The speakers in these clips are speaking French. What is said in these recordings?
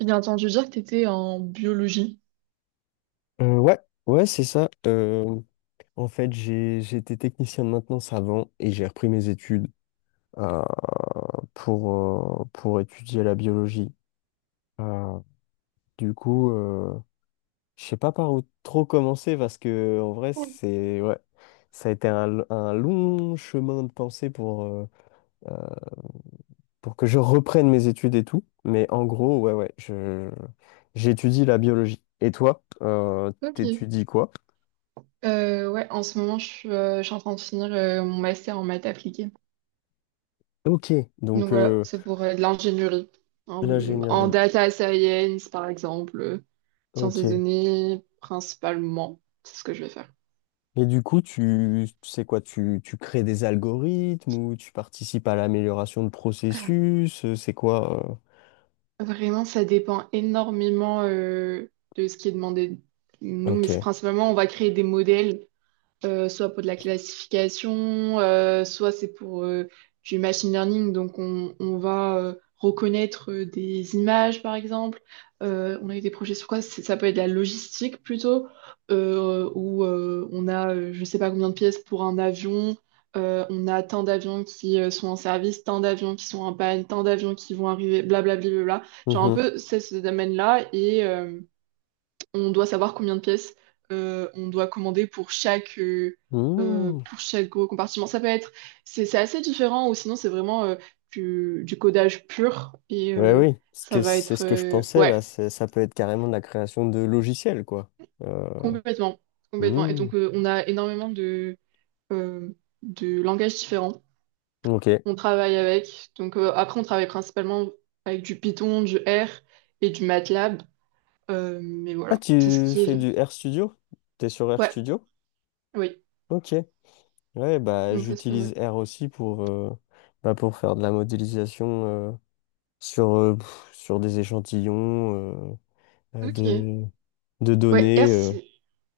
J'ai entendu dire que tu étais en biologie. Ouais, ouais, c'est ça. En fait, j'étais technicien de maintenance avant et j'ai repris mes études euh, pour, pour étudier la biologie. Euh, du coup, je sais pas par où trop commencer parce que en vrai, Oui. c'est ouais, ça a été un long chemin de pensée euh, pour que je reprenne mes études et tout. Mais en gros, ouais, ouais, j'étudie la biologie. Et toi, Ok. t'étudies quoi? Ouais, en ce moment, je suis en train de finir mon master en maths appliquée. Ok, Donc donc voilà, c'est pour de l'ingénierie. En, en l'ingénierie. data science, par exemple, sciences des Ok. données, principalement. C'est ce que je vais faire. Et du coup, tu sais quoi, tu crées des algorithmes ou tu participes à l'amélioration de processus, c'est quoi? Vraiment, ça dépend énormément de ce qui est demandé de nous, mais Ok. c'est principalement, on va créer des modèles soit pour de la classification, soit c'est pour du machine learning. Donc, on va reconnaître des images, par exemple. On a eu des projets sur quoi? Ça peut être de la logistique plutôt, où on a je ne sais pas combien de pièces pour un avion. On a tant d'avions qui sont en service, tant d'avions qui sont en panne, tant d'avions qui vont arriver, blablabla. Genre un Mhm. peu c'est ce domaine-là. Et, on doit savoir combien de pièces on doit commander pour chaque, euh, euh, Mmh. pour chaque gros compartiment. Ça peut être, c'est assez différent ou sinon c'est vraiment du codage pur et Ouais, oui. Parce ça que va c'est être, ce que je pensais ouais, là, ça peut être carrément de la création de logiciels, quoi. Euh, complètement, complètement. Et mmh. donc on a énormément euh, de langages différents. Ok. Donc après on travaille principalement avec du Python, du R et du MATLAB. Mais Ah, voilà, c'est ce tu qui fais est. du RStudio? T'es sur Ouais, RStudio? oui, Ok. Ouais, bah donc ça c'est pas mal. j'utilise R aussi bah, pour faire de la modélisation sur des échantillons. euh, euh, Ok. de, de Ouais, données. R, c'est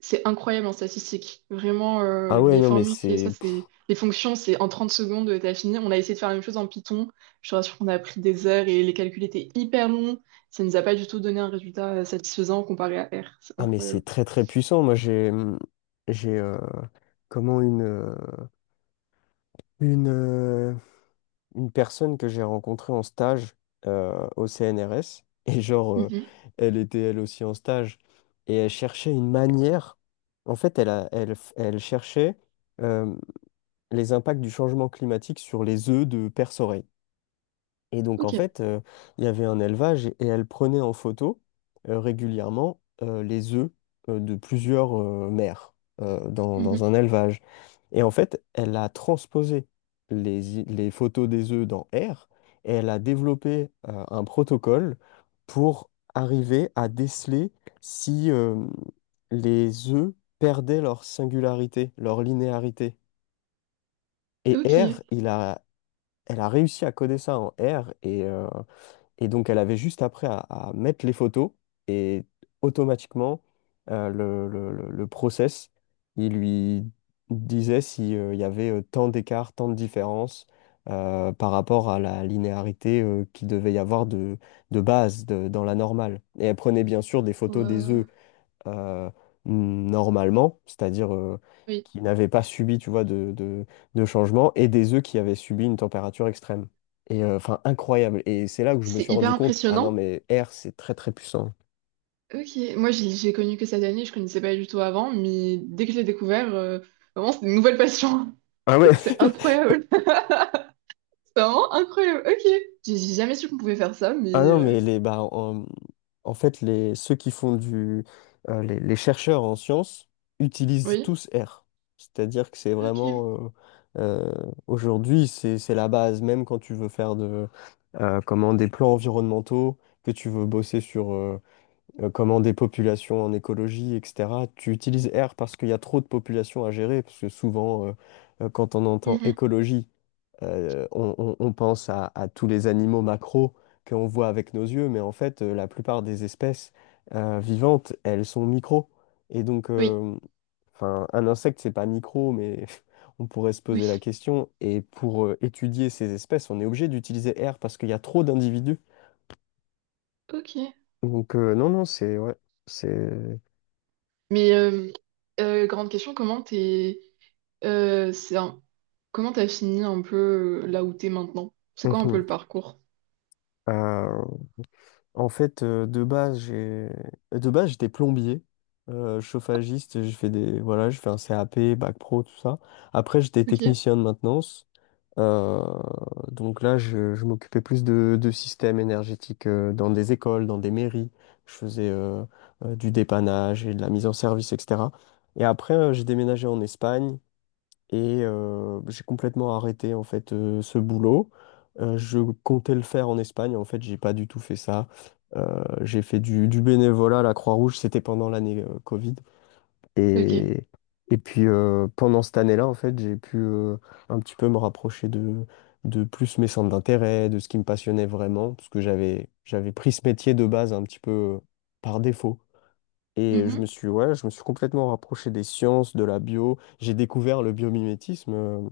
c'est incroyable en statistique. Vraiment, Ah ouais, les non, mais formules qui est ça, c'est les fonctions, c'est en 30 secondes, t'as fini. On a essayé de faire la même chose en Python. Je te rassure qu'on a pris des heures et les calculs étaient hyper longs. Ça nous a pas du tout donné un résultat satisfaisant comparé à R. C'est ah, mais c'est incroyable. très très puissant. Moi, j'ai comment une euh, une personne que j'ai rencontrée en stage au CNRS et genre Mhm. elle était elle aussi en stage et elle cherchait une manière. En fait, elle a, elle f- elle cherchait euh, les impacts du changement climatique sur les œufs de perce. Et donc, en Ok. fait, il y avait un élevage et elle prenait en photo régulièrement les œufs de plusieurs mères dans Mhm. un élevage. Et en fait, elle a transposé les photos des œufs dans R et elle a développé un protocole pour arriver à déceler si les œufs perdaient leur singularité, leur linéarité. Et Ok. R, elle a réussi à coder ça en R. Et donc, elle avait juste après à mettre les photos et automatiquement, le process, il lui disait si, il y avait tant d'écart, tant de différence par rapport à la linéarité qui qu'il devait y avoir de base dans la normale. Et elle prenait bien sûr des photos des œufs Ouais. euh, normalement, c'est-à-dire Oui. qui n'avaient pas subi, tu vois, de changement, et des œufs qui avaient subi une température extrême. Et enfin, incroyable. Et c'est là que je me C'est suis hyper rendu compte, ah non, impressionnant. mais R, c'est très très puissant. Ok. Moi, j'ai connu que cette année, je connaissais pas du tout avant, mais dès que je l'ai découvert, vraiment, c'est une nouvelle passion. Ah ouais. C'est incroyable. C'est vraiment incroyable. Ok. J'ai jamais su qu'on pouvait faire ça, mais Ah non, mais bah, en fait, les, ceux qui font du. Les chercheurs en sciences utilisent oui. tous R. C'est-à-dire que c'est Ok. vraiment. Euh, Aujourd'hui, c'est la base. Même quand tu veux faire des plans environnementaux, que tu veux bosser sur comment des populations en écologie, etc., tu utilises R parce qu'il y a trop de populations à gérer. Parce que souvent, quand on entend Mhm. écologie, on pense à tous les animaux macros que l'on voit avec nos yeux, mais en fait, la plupart des espèces vivantes, elles sont micros. Et donc, Oui. Enfin, un insecte, c'est pas micro, mais on pourrait se Oui. poser la question. Et pour étudier ces espèces, on est obligé d'utiliser R parce qu'il y a trop d'individus. Ok. Donc, non, non, c'est. Ouais, c'est. Mais grande question, euh, c'est un- comment t'as fini un peu là où t'es maintenant? C'est quoi un peu Mhm. le parcours? Euh, En fait, de base j'étais plombier, chauffagiste, j'ai fait des voilà, je fais un CAP, bac pro, tout ça. Après, j'étais Ok. technicien de maintenance. Euh, donc là, je m'occupais plus de systèmes énergétiques dans des écoles, dans des mairies. Je faisais du dépannage et de la mise en service, etc. Et après, j'ai déménagé en Espagne et j'ai complètement arrêté en fait ce boulot. Je comptais le faire en Espagne. En fait, j'ai pas du tout fait ça. J'ai fait du bénévolat à la Croix-Rouge. C'était pendant l'année Covid. Ok. Et, et puis pendant cette année-là, en fait, j'ai pu un petit peu me rapprocher de plus mes centres d'intérêt, de ce qui me passionnait vraiment, parce que j'avais pris ce métier de base un petit peu par défaut. Et Mhm. Ouais, je me suis complètement rapproché des sciences, de la bio. J'ai découvert le biomimétisme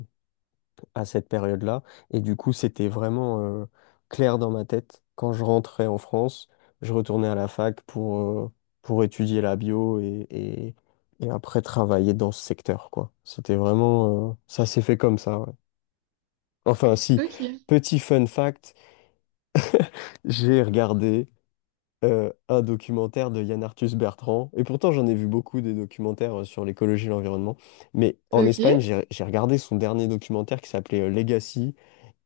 à cette période-là. Et du coup, c'était vraiment clair dans ma tête. Quand je rentrais en France, je retournais à la fac pour étudier la bio et après travailler dans ce secteur, quoi. C'était vraiment. Ça s'est fait comme ça, ouais. Enfin, si, Ok. petit fun fact, j'ai regardé un documentaire de Yann Arthus Bertrand. Et pourtant, j'en ai vu beaucoup des documentaires sur l'écologie et l'environnement. Mais en Ok. Espagne, j'ai regardé son dernier documentaire qui s'appelait Legacy,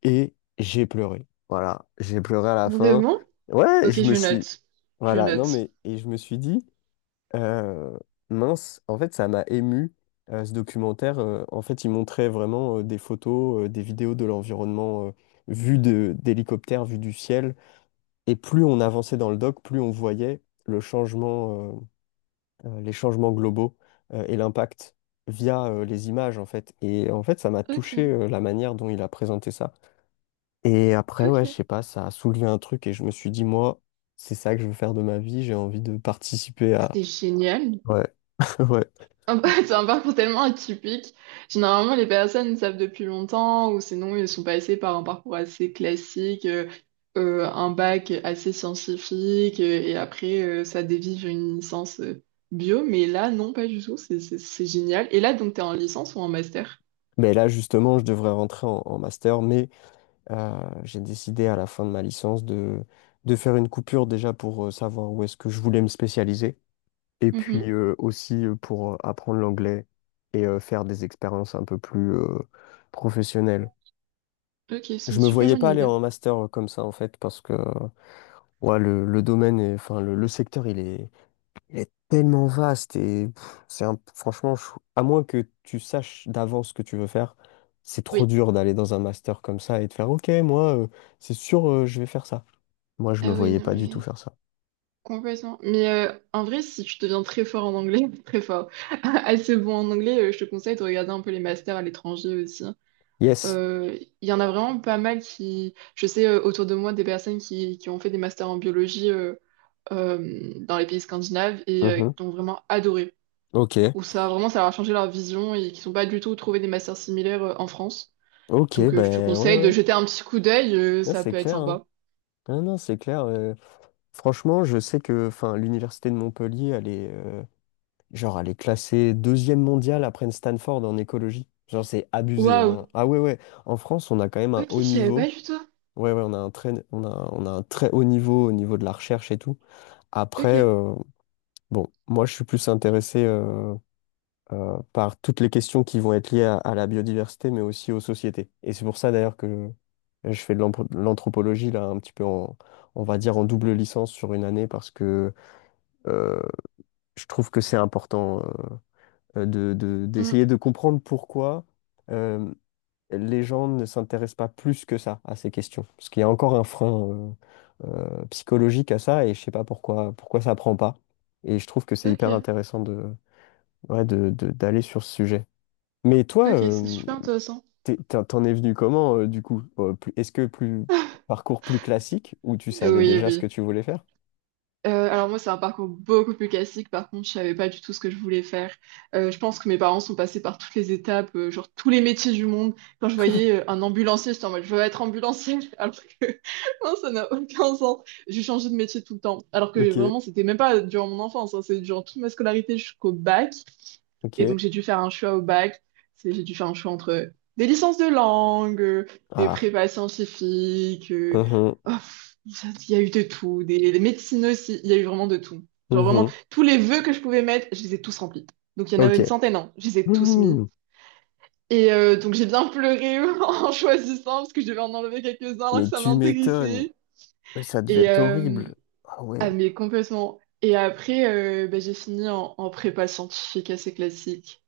et j'ai pleuré. Voilà, j'ai pleuré à la fin. Vraiment? Ouais, Ok, je me je suis. note. Je Voilà, non note. mais. Et je me suis dit, euh, mince, en fait, ça m'a ému, ce documentaire. En fait, il montrait vraiment des photos, des vidéos de l'environnement vu d'hélicoptère, vu du ciel. Et plus on avançait dans le doc, plus on voyait les changements globaux et l'impact via les images, en fait. Et en fait, ça m'a touché Ok. La manière dont il a présenté ça. Et après, ouais, je Ok. sais pas, ça a soulevé un truc et je me suis dit, moi, c'est ça que je veux faire de ma vie, j'ai envie de participer à. C'est génial. Ouais, ouais. C'est un parcours tellement atypique. Généralement, les personnes le savent depuis longtemps ou sinon ils sont passés par un parcours assez classique, un bac assez scientifique et après ça dévie vers une licence bio. Mais là, non, pas du tout. C'est génial. Et là, donc, t'es en licence ou en master? Mais là, justement, je devrais rentrer en master, mais euh, j'ai décidé à la fin de ma licence de faire une coupure déjà pour savoir où est-ce que je voulais me spécialiser, et Mhm. puis aussi pour apprendre l'anglais et faire des expériences un peu plus professionnelles. Ok, c'est une Je me super voyais bonne pas aller idée. en master comme ça, en fait, parce que. Ouais, le domaine, enfin, le secteur, il est tellement vaste et c'est un, franchement, à moins que tu saches d'avance ce que tu veux faire, c'est trop Oui. dur d'aller dans un master comme ça et de faire, OK, moi, c'est sûr, je vais faire ça. Moi, je me Ah oui, voyais non, pas du tout mais faire ça. complètement. Mais en vrai, si tu deviens très fort en anglais, très fort, assez bon en anglais, je te conseille de regarder un peu les masters à l'étranger aussi, hein. Yes. Il y en a vraiment pas mal je sais autour de moi des personnes qui ont fait des masters en biologie dans les pays scandinaves et Mhm. qui ont vraiment adoré. OK. Ou ça, vraiment, ça leur a changé leur vision et qui sont pas du tout trouvé des masters similaires en France. OK, Donc je te ben ouais, conseille de ouais. jeter un petit coup d'œil, Ouais, ça c'est peut être clair, hein. sympa. Ah non, c'est clair. Franchement, je sais que enfin, l'université de Montpellier, genre, elle est classée deuxième mondiale après Stanford en écologie. Genre, c'est abusé, Waouh! hein. Ah ouais, ouais. En France, on a quand même un Ok, je haut savais pas niveau. du tout. Ouais, ouais, on a un très haut niveau au niveau de la recherche et tout. Après, Ok. Bon, moi, je suis plus intéressé par toutes les questions qui vont être liées à la biodiversité, mais aussi aux sociétés. Et c'est pour ça, d'ailleurs, que je fais de l'anthropologie, là, un petit peu on va dire, en double licence sur une année, parce que euh, je trouve que c'est important Hmm. d'essayer de comprendre pourquoi. euh, les gens ne s'intéressent pas plus que ça à ces questions. Parce qu'il y a encore un frein euh, psychologique à ça et je sais pas pourquoi, pourquoi ça prend pas. Et je trouve que c'est hyper Ok. intéressant ouais, d'aller sur ce sujet. Mais toi, Ok, c'est super intéressant. T'en es venu comment du coup? Est-ce que plus parcours plus classique où tu savais Oui, déjà ce que oui. tu voulais faire? Alors moi, c'est un parcours beaucoup plus classique. Par contre, je savais pas du tout ce que je voulais faire. Je pense que mes parents sont passés par toutes les étapes, genre tous les métiers du monde. Quand je voyais un ambulancier, j'étais en mode, je veux être ambulancier. Alors que non, ça n'a aucun sens. J'ai changé de métier tout le temps. Alors que Ok, vraiment, c'était même pas durant mon enfance, hein. C'est durant toute ma scolarité jusqu'au bac. ok. Et donc, j'ai dû faire un choix au bac. J'ai dû faire un choix entre des licences de langue, des Ah, prépas scientifiques. Mhm, Oh, pff, il y a eu de tout. Des médecines aussi. Il y a eu vraiment de tout. Genre, vraiment, mhm, tous les vœux que je pouvais mettre, je les ai tous remplis. Donc, il y en avait ok. une centaine, hein. Je les ai tous mis. Mhm. Et donc, j'ai bien pleuré en choisissant parce que je devais en enlever quelques-uns alors que Mais ça tu m'étonnes. m'intéressait. Mais ça devait Et, être horrible. Ah ouais. ah, mais complètement. Et après, bah, j'ai fini en, prépa scientifique assez classique.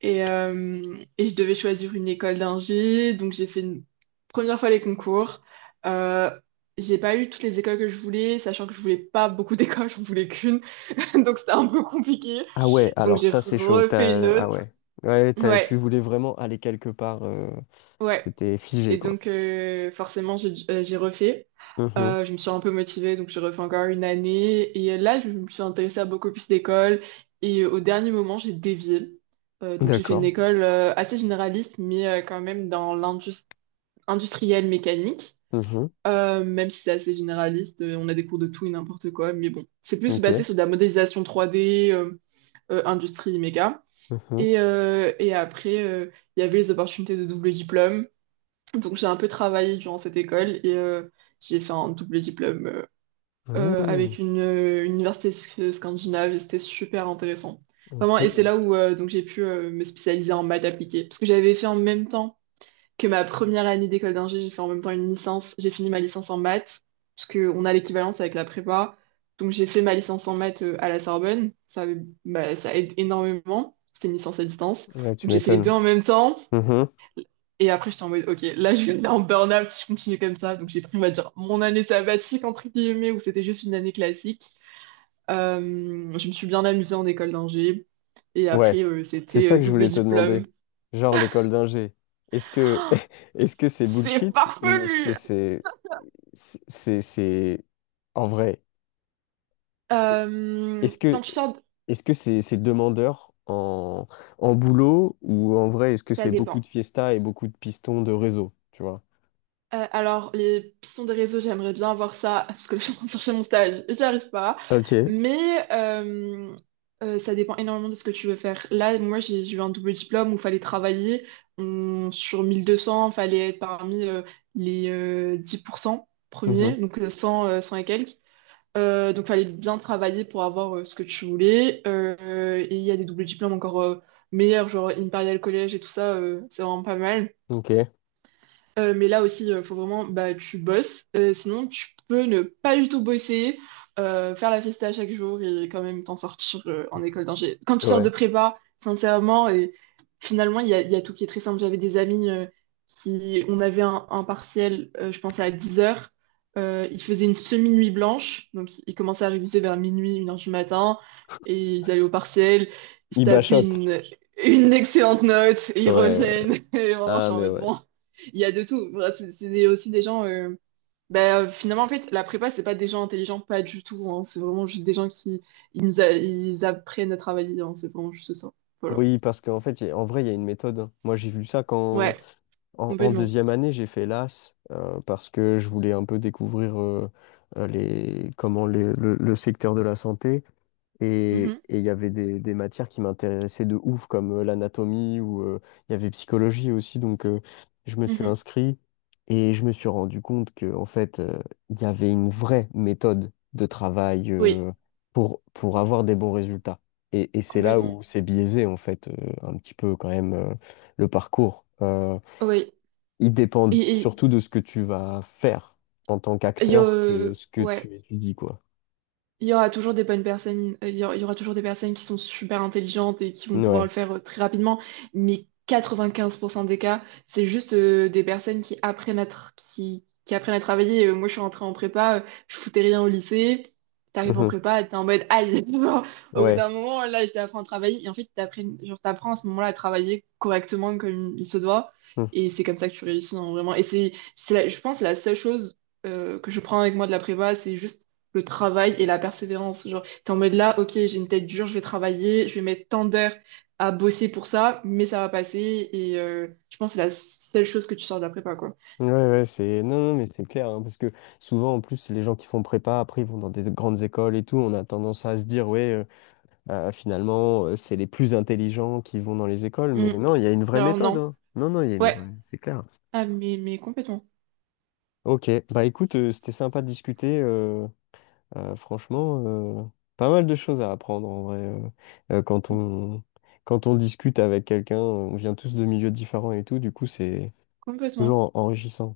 Et je devais choisir une école d'ingé, donc j'ai fait une première fois les concours. Euh, j'ai pas eu toutes les écoles que je voulais, sachant que je voulais pas beaucoup d'écoles, j'en voulais qu'une, donc c'était un peu compliqué. Ah ouais, Donc alors j'ai ça c'est chaud. refait une T'as. Ah autre. ouais. Ouais, Ouais, tu voulais vraiment aller quelque part. Ouais. C'était figé, Et quoi. donc, forcément, j'ai refait. Mhm. Je me suis un peu motivée, donc j'ai refait encore une année. Et là, je me suis intéressée à beaucoup plus d'écoles. Et au dernier moment, j'ai dévié. Donc, j'ai fait une D'accord. école assez généraliste, mais quand même dans l'industrie industrielle mécanique. Mhm. Même si c'est assez généraliste, on a des cours de tout et n'importe quoi. Mais bon, c'est plus Ok. basé sur de la modélisation 3D, industrie méca. Mhm. Et après, il y avait les opportunités de double diplôme. Donc j'ai un peu travaillé durant cette école et j'ai fait un double diplôme Mmh. avec une université scandinave et c'était super intéressant. Vraiment, et c'est Ok. là où donc j'ai pu me spécialiser en maths appliquées. Parce que j'avais fait en même temps que ma première année d'école d'ingé, j'ai fait en même temps une licence. J'ai fini ma licence en maths, parce qu'on a l'équivalence avec la prépa. Donc j'ai fait ma licence en maths à la Sorbonne. Bah, ça aide énormément. C'était une licence à distance. Ouais, Donc tu j'ai fait les deux m'étonnes. en même temps. Mhm. Et après, j'étais en mode, OK, là, je suis en burn-out si je continue comme ça. Donc, j'ai pris, on va dire, mon année sabbatique, entre guillemets, où c'était juste une année classique. Euh, je me suis bien amusée en école d'ingé. Et Ouais. après, C'est c'était ça que je double voulais te diplôme. demander. Genre l'école d'ingé. Est-ce que est-ce que c'est C'est bullshit ou est-ce farfelu! que c'est en vrai? Est-ce Quand que tu sors, Est-ce que c'est demandeur en boulot ou en vrai, est-ce que ça c'est beaucoup de dépend. fiesta et beaucoup de pistons de réseau, tu vois? Alors, les pistons des réseaux, j'aimerais bien avoir ça, parce que je suis en train de chercher mon stage, j'y arrive pas. Ok. Mais ça dépend énormément de ce que tu veux faire. Là, moi, j'ai eu un double diplôme où il fallait travailler. Sur 1200, il fallait être parmi les 10% Mhm. premiers, donc 100 et quelques. Donc, il fallait bien travailler pour avoir ce que tu voulais. Et il y a des doubles diplômes encore meilleurs, genre Imperial College et tout ça, c'est vraiment pas mal. Ok. Mais là aussi, il faut vraiment, bah, tu bosses. Sinon, tu peux ne pas du tout bosser, faire la fiesta chaque jour et quand même t'en sortir en école d'ingé. Quand tu sors de Ouais. prépa, sincèrement, et finalement, il y a tout qui est très simple. J'avais des amis qui, on avait un partiel, je pense, à 10 heures. Ils faisaient une semi-nuit blanche. Donc, ils commençaient à réviser vers minuit, 1 heure du matin. Et ils allaient au partiel. Ils se Il tapaient bachote. une excellente note et ils Ouais, ouais. reviennent. Et vraiment, je Ah, suis en mais mode ouais. bon. Il y a de tout. Voilà, c'est aussi des gens. Bah, finalement, en fait, la prépa, c'est pas des gens intelligents, pas du tout, hein. C'est vraiment juste des gens qui ils apprennent à travailler, hein. C'est vraiment juste ça. Voilà. Oui, parce qu'en fait, en vrai, il y a une méthode, hein. Moi, j'ai vu ça quand, Ouais, en complètement. deuxième année, j'ai fait l'AS parce que je voulais un peu découvrir les, comment les- le secteur de la santé. Et Mhm, et il y avait des matières qui m'intéressaient de ouf, comme l'anatomie ou il y avait psychologie aussi. Donc, je me suis mhm. inscrit et je me suis rendu compte que, en fait, il y avait une vraie méthode de travail Oui, pour avoir des bons résultats. Et c'est là complètement. où c'est biaisé, en fait, un petit peu quand même le parcours. Euh, Oui. il dépend Et, et, surtout de ce que tu vas faire en tant qu'acteur que ce que ouais. tu étudies, quoi. Il y aura toujours des bonnes personnes, il y aura toujours des personnes qui sont super intelligentes et qui vont pouvoir le Ouais. faire très rapidement, mais 95% des cas, c'est juste des personnes qui apprennent à travailler. Moi, je suis rentrée en prépa, je foutais rien au lycée. T'arrives en Mhm. prépa, t'es en mode aïe. Genre, au bout Ouais. d'un moment, là, je t'apprends à travailler. Et en fait, t'apprends, genre, t'apprends à ce moment-là à travailler correctement comme il se doit. Mmh. Et c'est comme ça que tu réussis, hein, vraiment. Et c'est je pense, la seule chose que je prends avec moi de la prépa, c'est juste le travail et la persévérance. Genre, t'es en mode là, ok, j'ai une tête dure, je vais travailler, je vais mettre tant d'heures à bosser pour ça, mais ça va passer. Et je pense que c'est la seule chose que tu sors de la prépa, quoi. Ouais, ouais, c'est. Non, non, mais c'est clair, hein, parce que souvent, en plus, les gens qui font prépa, après, ils vont dans des grandes écoles et tout, on a tendance à se dire, ouais, finalement, c'est les plus intelligents qui vont dans les écoles, mais Mhm. non, il y a une vraie Alors méthode, non. hein. Non, non, il y a une Ouais. vraie, c'est clair. Ah, mais complètement. Ok, bah écoute, c'était sympa de discuter, franchement, pas mal de choses à apprendre, en vrai, euh, quand Mhm. on... quand on discute avec quelqu'un, on vient tous de milieux différents et tout, du coup, c'est Complètement. toujours enrichissant.